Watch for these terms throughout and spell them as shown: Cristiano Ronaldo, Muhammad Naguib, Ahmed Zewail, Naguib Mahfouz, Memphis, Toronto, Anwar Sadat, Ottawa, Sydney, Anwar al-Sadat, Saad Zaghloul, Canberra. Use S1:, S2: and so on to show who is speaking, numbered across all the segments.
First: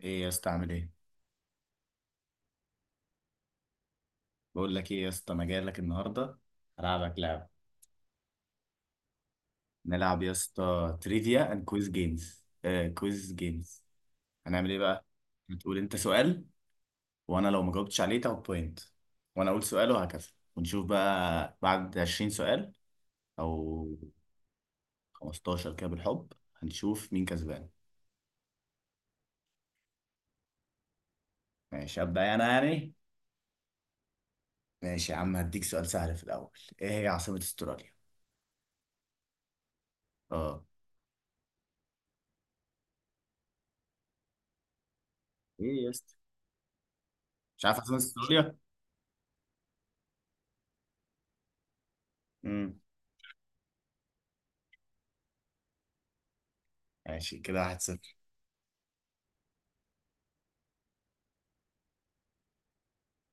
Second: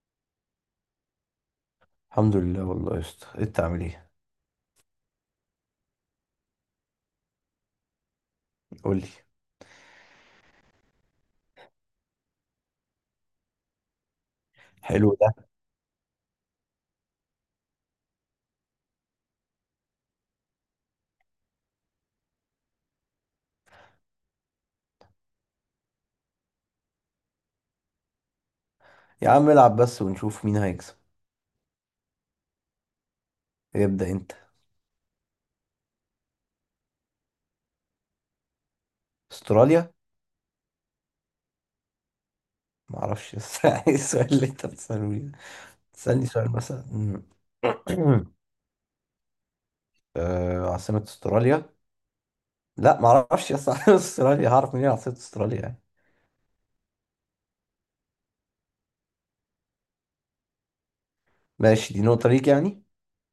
S1: ايه يا اسطى؟ عامل ايه؟
S2: الحمد لله، والله يا اسطى انت عامل ايه؟
S1: بقول لك ايه يا اسطى، انا جاي لك النهارده هلعبك لعبه.
S2: قول لي.
S1: نلعب يا اسطى تريفيا اند كويز جيمز، كويز جيمز. هنعمل ايه بقى؟
S2: حلو ده.
S1: هتقول انت سؤال، وانا لو ما جاوبتش عليه تاخد بوينت، وانا اقول سؤال وهكذا، ونشوف بقى بعد 20 سؤال او 15 كده بالحب هنشوف مين كسبان.
S2: يا عم العب بس ونشوف مين هيكسب.
S1: ماشي، ابدا انا يعني.
S2: ابدأ انت.
S1: ماشي يا عم، هديك سؤال سهل في الاول. ايه هي عاصمه استراليا؟
S2: استراليا.
S1: اه،
S2: ما اعرفش بس ايه السؤال اللي انت بتسأله لي؟
S1: ايه يا اسطى؟
S2: تسألني سؤال مثلا.
S1: مش عارف عاصمه استراليا؟
S2: عاصمة استراليا.
S1: امم
S2: لا ما اعرفش يا اسطى عاصمة استراليا هعرف منين؟ عاصمة استراليا يعني.
S1: ماشي، كده 1-0.
S2: ماشي دي نقطة ليك يعني.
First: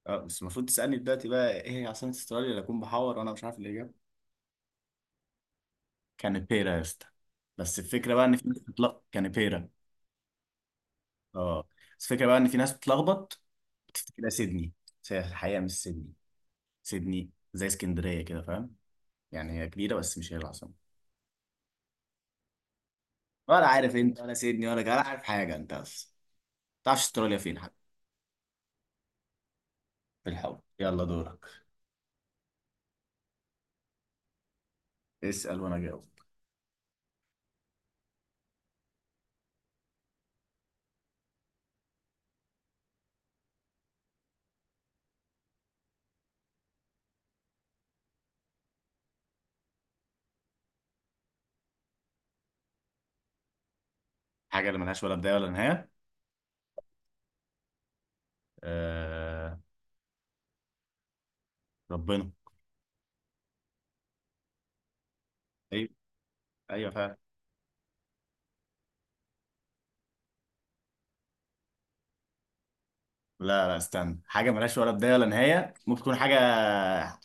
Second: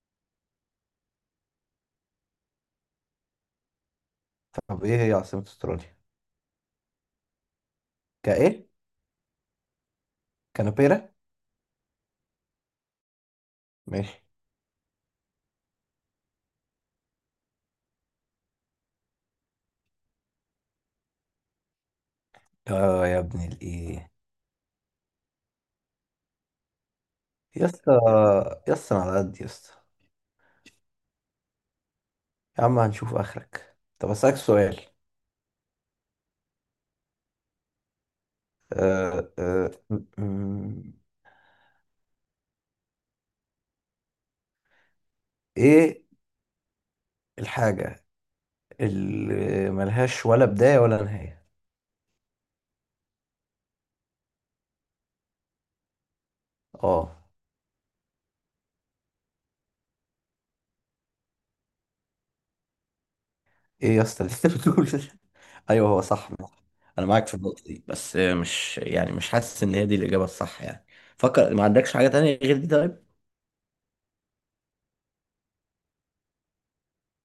S1: اه، بس المفروض تسألني دلوقتي بقى ايه هي عاصمة استراليا اللي اكون بحور وانا مش عارف الاجابة.
S2: طب ايه هي عاصمة استراليا؟
S1: كانبيرا يا اسطى، بس الفكرة بقى ان في ناس
S2: كايه
S1: بتتلخبط. كانبيرا.
S2: كانبيرا.
S1: اه، بس الفكرة بقى ان في ناس بتتلخبط،
S2: ماشي.
S1: بتفتكرها سيدني، بس هي الحقيقة مش سيدني. سيدني زي اسكندرية كده، فاهم؟ يعني هي كبيرة بس مش هي العاصمة.
S2: اه يا ابن
S1: ولا عارف
S2: الايه.
S1: انت، ولا سيدني، ولا عارف حاجة انت اصلا، تعرفش استراليا فين
S2: يا
S1: حتى؟
S2: اسطى يا اسطى، أنا على قد يا اسطى.
S1: في الحول. يلا دورك.
S2: يا عم هنشوف اخرك. طب اسألك سؤال.
S1: اسأل وانا جاوب.
S2: آه، آه، م- م- ايه الحاجة اللي ملهاش ولا بداية ولا نهاية؟
S1: حاجة اللي ملهاش ولا بداية ولا نهاية؟
S2: اه.
S1: آه... ربنا.
S2: ايه يا اسطى اللي انت بتقول ده؟
S1: ايوه.
S2: ايوه هو صح.
S1: ايوه
S2: انا
S1: فعلا.
S2: معاك في النقطة دي، بس مش يعني مش حاسس ان هي دي الإجابة الصح يعني. فكر، ما عندكش حاجة تانية غير دي طيب؟
S1: لا لا، استنى، حاجة ملهاش ولا بداية ولا نهاية، ممكن تكون حاجة،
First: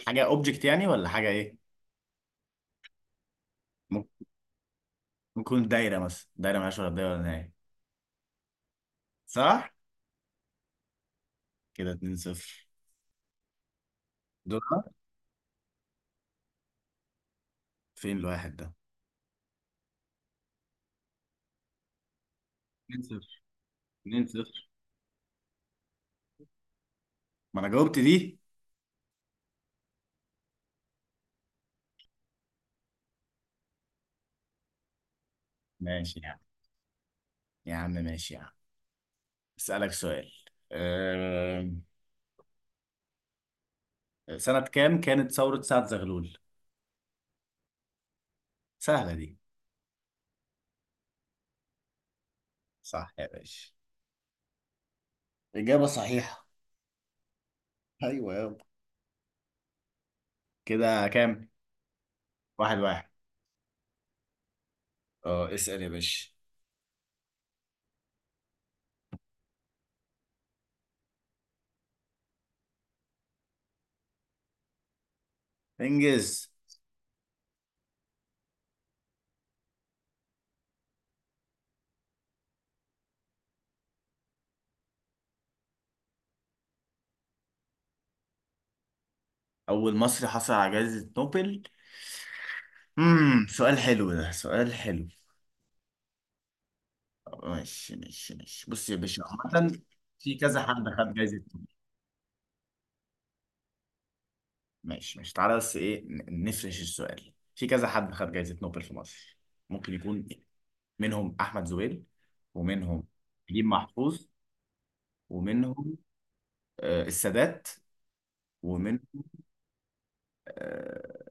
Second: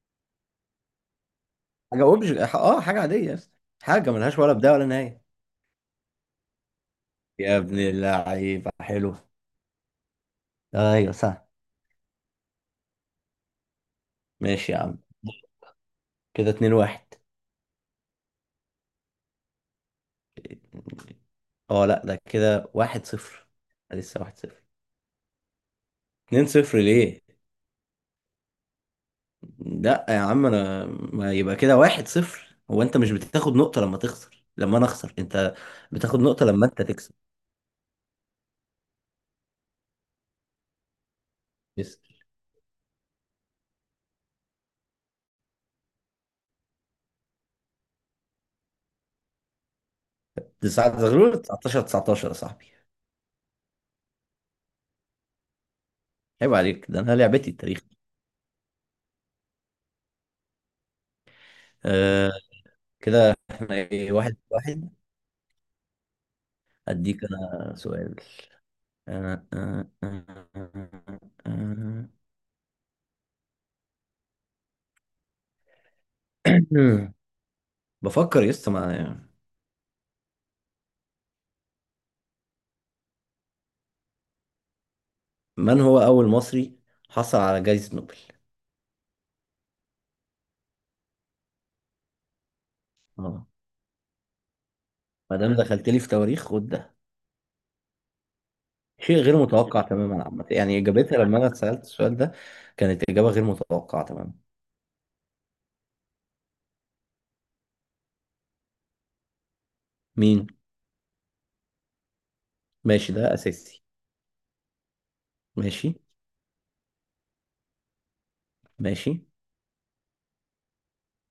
S1: حاجة اوبجكت يعني، ولا حاجة ايه؟
S2: حاجة اوبج اه حاجة عادية يا اسطى. حاجة
S1: ممكن
S2: ملهاش ولا بداية ولا نهاية.
S1: تكون دايرة مثلا، دايرة ملهاش ولا بداية ولا نهاية.
S2: يا ابن اللعيبة حلو.
S1: صح.
S2: ايوه صح.
S1: كده 2 0. دور.
S2: ماشي يا عم. كده 2-1.
S1: فين الواحد ده؟
S2: اه لا ده كده
S1: 2
S2: واحد
S1: 0.
S2: صفر لسه
S1: 2
S2: واحد صفر
S1: 0.
S2: 2-0 ليه؟
S1: ما انا جاوبت دي.
S2: لا يا عم، انا ما يبقى كده 1-0. هو انت مش بتاخد نقطة لما تخسر؟ لما انا اخسر، انت
S1: ماشي
S2: بتاخد
S1: يا عم.
S2: نقطة لما انت تكسب.
S1: يا عم ماشي يا عم، اسألك سؤال. أم...
S2: بس
S1: سنة كام كانت ثورة سعد زغلول؟ سهلة دي.
S2: 9 19 19 يا صاحبي.
S1: صح يا باشا، إجابة صحيحة.
S2: عيب عليك، ده انا لعبتي التاريخ.
S1: ايوه يابا. كده كام؟
S2: آه.
S1: واحد واحد.
S2: كده احنا ايه، 1-1.
S1: اه اسأل يا باشا.
S2: اديك انا سؤال. آه آه آه آه
S1: انجز.
S2: آه. بفكر يسطا. مع من هو اول مصري حصل على جائزة نوبل؟
S1: أول مصري حصل على جائزة نوبل؟
S2: اه،
S1: سؤال حلو ده، سؤال حلو.
S2: ما دام دخلت لي في تواريخ خد ده.
S1: ماشي ماشي ماشي، بص يا
S2: شيء
S1: باشا.
S2: غير
S1: عامة
S2: متوقع تماما
S1: في
S2: عامة،
S1: كذا
S2: يعني
S1: حد خد
S2: إجابتها لما
S1: جائزة
S2: أنا
S1: نوبل.
S2: اتسألت السؤال ده كانت إجابة غير متوقعة تماما.
S1: ماشي ماشي، تعالى بس إيه، نفرش السؤال، في كذا حد خد جائزة نوبل في مصر، ممكن يكون
S2: مين؟
S1: منهم أحمد زويل، ومنهم
S2: ماشي ده
S1: نجيب
S2: أساسي.
S1: محفوظ،
S2: ماشي.
S1: ومنهم السادات، ومن،
S2: ماشي.
S1: آه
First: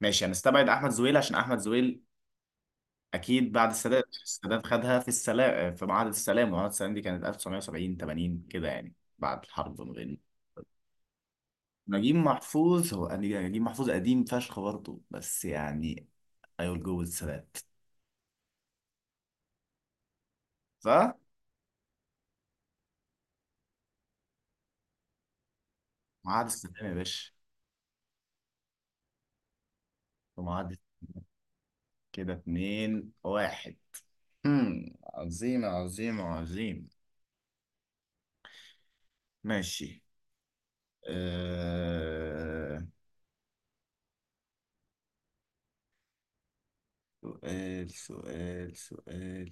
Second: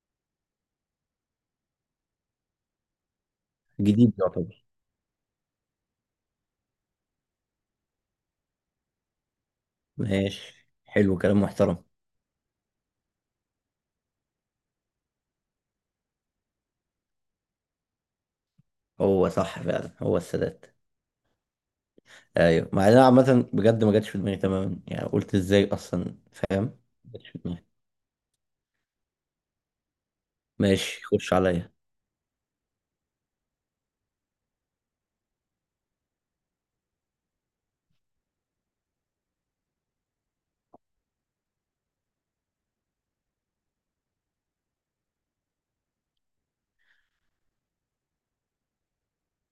S1: ماشي. هنستبعد أحمد زويل عشان أحمد زويل اكيد بعد السادات،
S2: جديد يعتبر.
S1: السادات خدها في السلام، في معاهده السلام، ومعاهده السلام دي كانت 1970 80 كده يعني بعد الحرب ما بين.
S2: ماشي حلو كلام محترم.
S1: نجيب محفوظ، هو نجيب محفوظ قديم فشخ برضه بس يعني، I will go with السلام.
S2: هو صح فعلا، هو السادات.
S1: صح؟
S2: أيوه، مع إن أنا عامة بجد ما جاتش في دماغي تماما. يعني قلت إزاي أصلا،
S1: معاهده
S2: فاهم؟
S1: السلام يا
S2: ما جاتش
S1: باشا،
S2: في دماغي.
S1: في معاهده.
S2: ماشي، خش عليا.
S1: كده اتنين واحد. امم عظيم عظيم عظيم. ماشي. أه... سؤال سؤال سؤال.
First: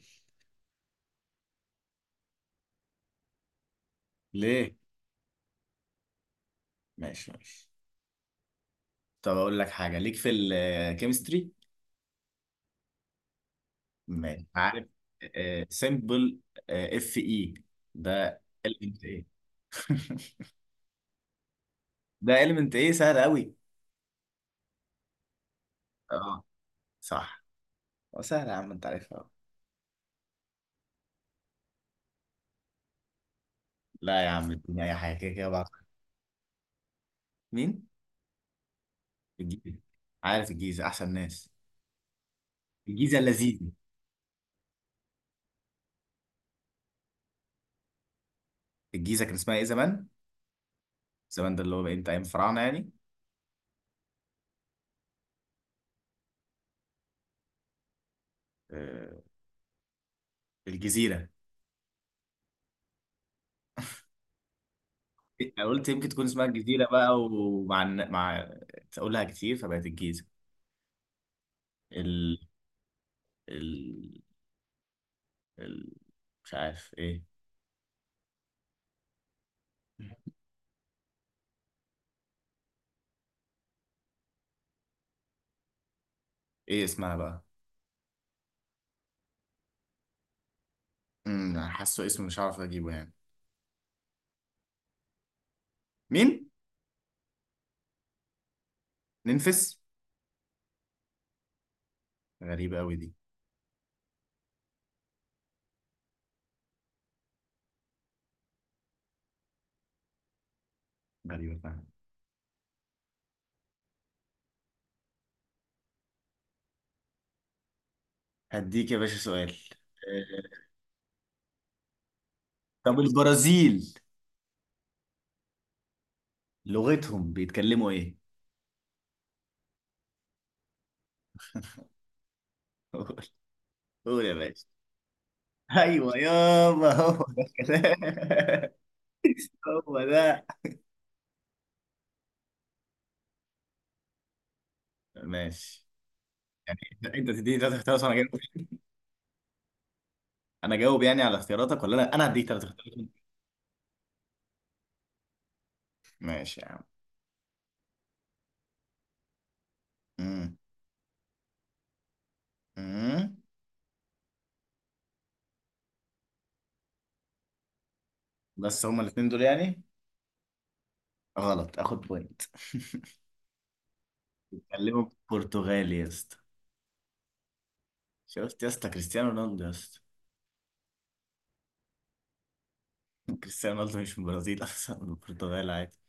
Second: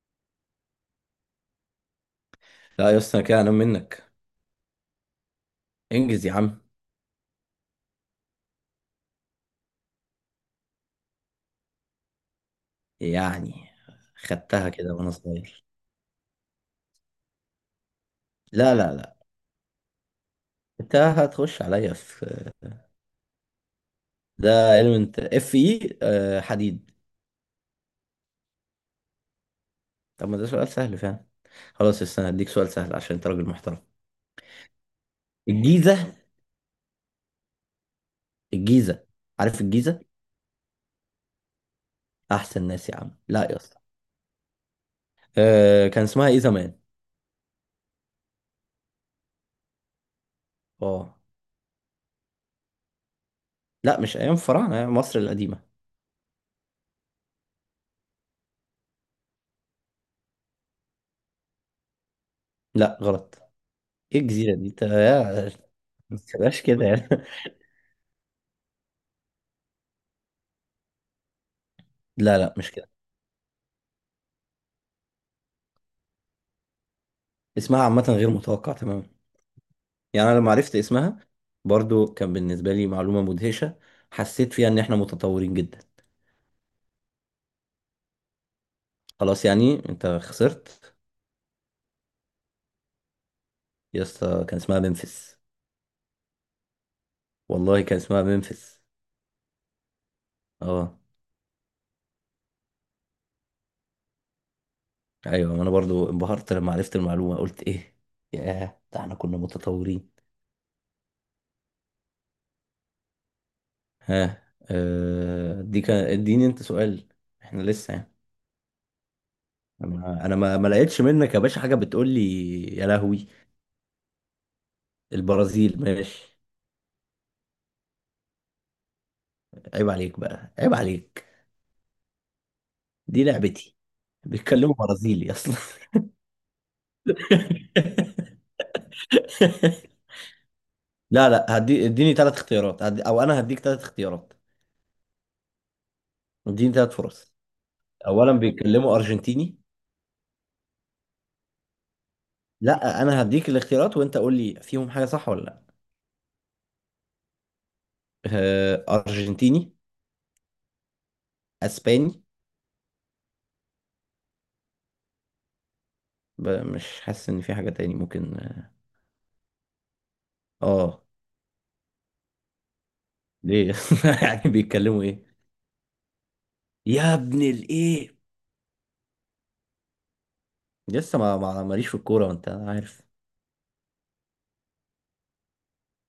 S2: لا يا اسطى أنا كده أنام منك.
S1: ليه؟
S2: انجز يا عم.
S1: ماشي ماشي. طب اقول لك حاجه ليك في الكيمستري.
S2: يعني
S1: ماشي
S2: خدتها
S1: عارف.
S2: كده وأنا صغير.
S1: سمبل اف اي ده
S2: لا لا
S1: element
S2: لا.
S1: ايه؟
S2: أنت هتخش عليا
S1: ده
S2: في
S1: element ايه، سهل قوي.
S2: ده. element اف اي.
S1: اه،
S2: حديد.
S1: صح. هو سهل يا عم، انت عارفها أهو.
S2: طب ما ده سؤال سهل فعلا. خلاص استنى هديك سؤال سهل عشان انت راجل محترم.
S1: لا يا عم اديني اي حاجه، كده كده بعض.
S2: الجيزة.
S1: مين؟
S2: الجيزة. عارف
S1: الجيزه.
S2: الجيزة؟
S1: عارف الجيزه، احسن ناس.
S2: احسن ناس يا عم.
S1: الجيزه
S2: لا يا
S1: اللذيذه.
S2: اسطى. أه، كان اسمها ايه زمان؟
S1: الجيزه كان اسمها ايه زمان؟
S2: اه
S1: زمان ده اللي هو بقى امتى، ايام الفراعنه يعني؟
S2: لا، مش ايام الفراعنة، أيام مصر القديمة.
S1: آه، الجزيره.
S2: لا غلط. ايه الجزيرة دي انت يا؟
S1: أنا قلت يمكن
S2: ما
S1: تكون اسمها
S2: تبقاش
S1: الجزيره
S2: كده
S1: بقى،
S2: يعني.
S1: ومع مع تقولها كتير فبقت الجيزه.
S2: لا
S1: ال
S2: لا مش كده.
S1: ال ال مش عارف ايه.
S2: اسمها عامة غير متوقع تماما. يعني انا لما عرفت اسمها، برضو كان بالنسبة لي معلومة مدهشة. حسيت فيها ان احنا متطورين جدا.
S1: ايه اسمها بقى؟
S2: خلاص يعني انت خسرت.
S1: أنا حاسه اسمه مش عارف اجيبه يعني.
S2: يا اسطى كان اسمها ممفيس.
S1: مين؟
S2: والله كان اسمها ممفيس.
S1: ننفس؟
S2: اه.
S1: غريبة قوي دي.
S2: ايوه، ما انا برضو انبهرت لما عرفت المعلومه. قلت ايه، ياه ده احنا كنا متطورين.
S1: غريبة فعلا.
S2: ها. دي كان، اديني انت سؤال. احنا لسه يعني.
S1: هديك يا باشا سؤال.
S2: انا ما,
S1: آه،
S2: ما لقيتش منك يا باشا حاجه بتقول لي. يا
S1: طب
S2: لهوي.
S1: البرازيل
S2: البرازيل، ماشي.
S1: لغتهم بيتكلموا ايه؟
S2: عيب عليك بقى، عيب عليك.
S1: قول.
S2: دي لعبتي.
S1: قول يا باشا.
S2: بيتكلموا برازيلي اصلا.
S1: ايوه يابا، هو ده الكلام. هو ده.
S2: لا لا، هدي اديني ثلاث اختيارات. هدي، او انا هديك ثلاث اختيارات.
S1: ماشي.
S2: اديني ثلاث
S1: انت
S2: فرص.
S1: تديني ثلاث اختيارات وانا جاوب؟
S2: اولا بيتكلموا ارجنتيني.
S1: انا جاوب يعني على اختياراتك، ولا لا انا هديك ثلاث اختيارات؟
S2: لا انا هديك الاختيارات وانت قول لي فيهم حاجه صح ولا لا.
S1: ماشي يا عم.
S2: ارجنتيني.
S1: امم
S2: اسباني.
S1: امم
S2: مش حاسس ان في حاجه تاني ممكن.
S1: بس هما الاثنين دول يعني؟
S2: اه.
S1: غلط، اخد بوينت.
S2: ليه؟ يعني بيتكلموا
S1: كلمه
S2: ايه؟
S1: برتغالي يا اسطى.
S2: يا ابن الايه.
S1: شفت يا اسطى، كريستيانو رونالدو يا اسطى.
S2: لسه ماليش في الكوره وانت عارف.
S1: كريستيانو رونالدو مش من البرازيل اصلا، من البرتغال، عادي.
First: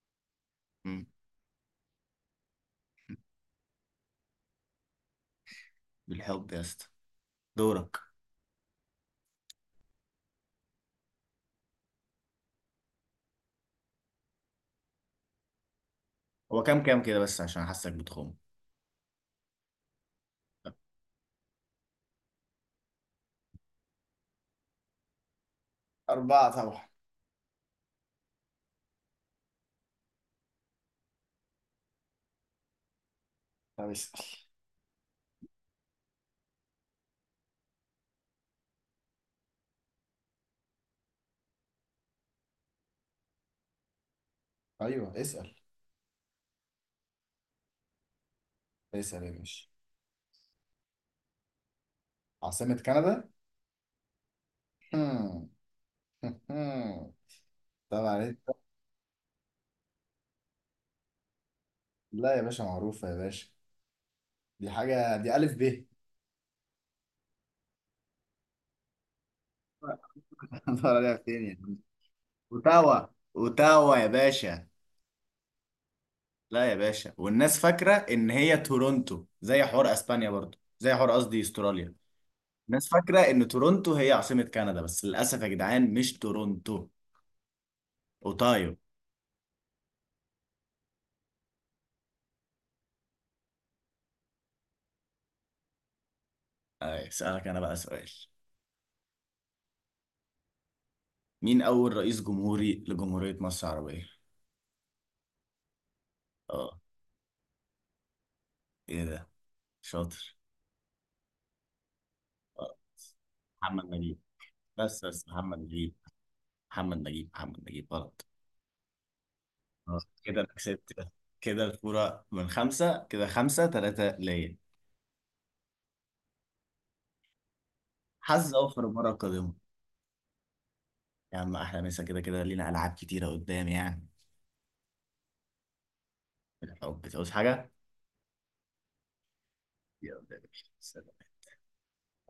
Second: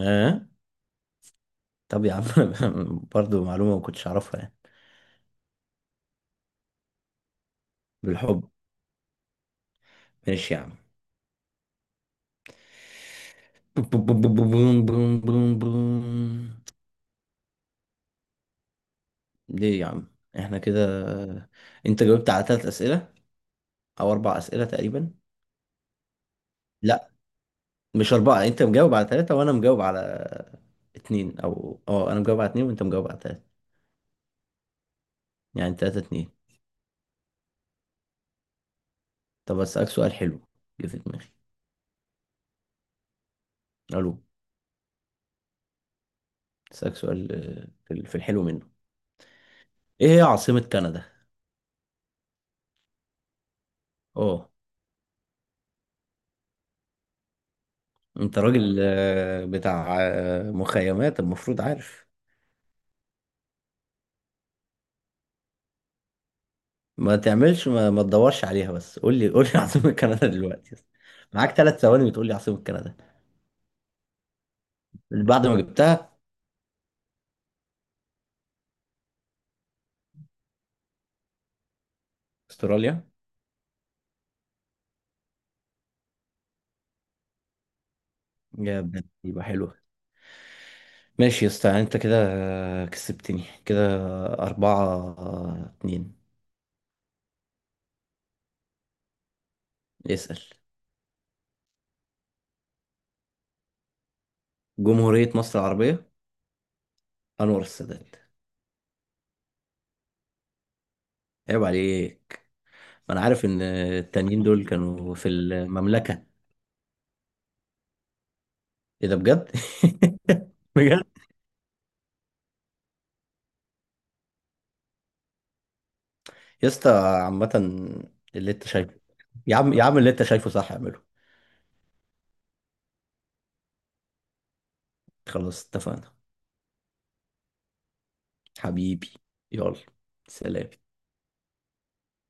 S2: اه.
S1: مم.
S2: طب يا عم برضو معلومه ما كنتش اعرفها يعني.
S1: بالحب يا اسطى. دورك.
S2: بالحب. ماشي يا عم بوم بوم بوم بوم بوم بوم بوم.
S1: هو كام كام كده بس، عشان حاسك بتخم.
S2: ليه يا عم؟ احنا كده، انت جاوبت على ثلاث اسئله او اربع اسئله تقريبا.
S1: أربعة طبعا.
S2: لا مش اربعه، يعني انت مجاوب على ثلاثه وانا مجاوب على اتنين. او اه انا مجاوب على اتنين وانت مجاوب على ثلاثه.
S1: طب اسأل.
S2: يعني 3-2. طب اسالك سؤال حلو جه في دماغي. الو.
S1: أيوه اسأل.
S2: اسالك سؤال، في الحلو منه.
S1: اسأل يا باشا.
S2: ايه هي عاصمه كندا؟
S1: عاصمة كندا؟
S2: اه،
S1: هم. هم. طبعا
S2: انت
S1: انت.
S2: راجل بتاع مخيمات، المفروض عارف.
S1: لا يا باشا، معروفة يا باشا، دي حاجة دي ألف ب.
S2: ما تعملش، ما تدورش عليها، بس قول لي قول لي عاصمه كندا دلوقتي.
S1: دور عليها فين
S2: معاك
S1: يا عم.
S2: 3 ثواني بتقول لي عاصمه كندا.
S1: اوتاوا. اوتاوا يا باشا.
S2: بعد ما جبتها.
S1: لا يا باشا، والناس فاكره ان هي تورونتو، زي حوار اسبانيا برضو، زي حوار، قصدي استراليا. الناس
S2: استراليا.
S1: فاكره ان تورونتو هي عاصمه كندا، بس للاسف يا جدعان مش تورونتو. اوتايو.
S2: يا ابن، يبقى حلو. ماشي يا اسطى، يعني انت كده كسبتني، كده 4-2.
S1: اسالك انا بقى سؤال.
S2: اسأل.
S1: مين اول رئيس جمهوري لجمهوريه مصر العربيه؟
S2: جمهورية مصر العربية.
S1: اه.
S2: أنور السادات.
S1: ايه ده، شاطر.
S2: عيب عليك،
S1: آه،
S2: ما أنا عارف إن
S1: محمد نجيب.
S2: التانيين دول
S1: بس
S2: كانوا
S1: بس
S2: في
S1: محمد نجيب،
S2: المملكة.
S1: محمد نجيب، محمد نجيب غلط.
S2: إيه ده بجد؟
S1: كده انا كسبت.
S2: بجد؟
S1: كده كده الفورة من خمسة، كده خمسة تلاتة ليا.
S2: يا اسطى عامة اللي
S1: حظ
S2: أنت
S1: أوفر
S2: شايفه.
S1: المرة القادمة.
S2: يا عم يا عم، اللي أنت شايفه صح اعمله.
S1: يا عم أحلى مسا، كده كده لينا ألعاب كتيرة قدام يعني.
S2: خلاص اتفقنا.
S1: بالحب، تعوز حاجة؟
S2: حبيبي. يلا.
S1: يلا يا باشا.
S2: سلام.
S1: سلام.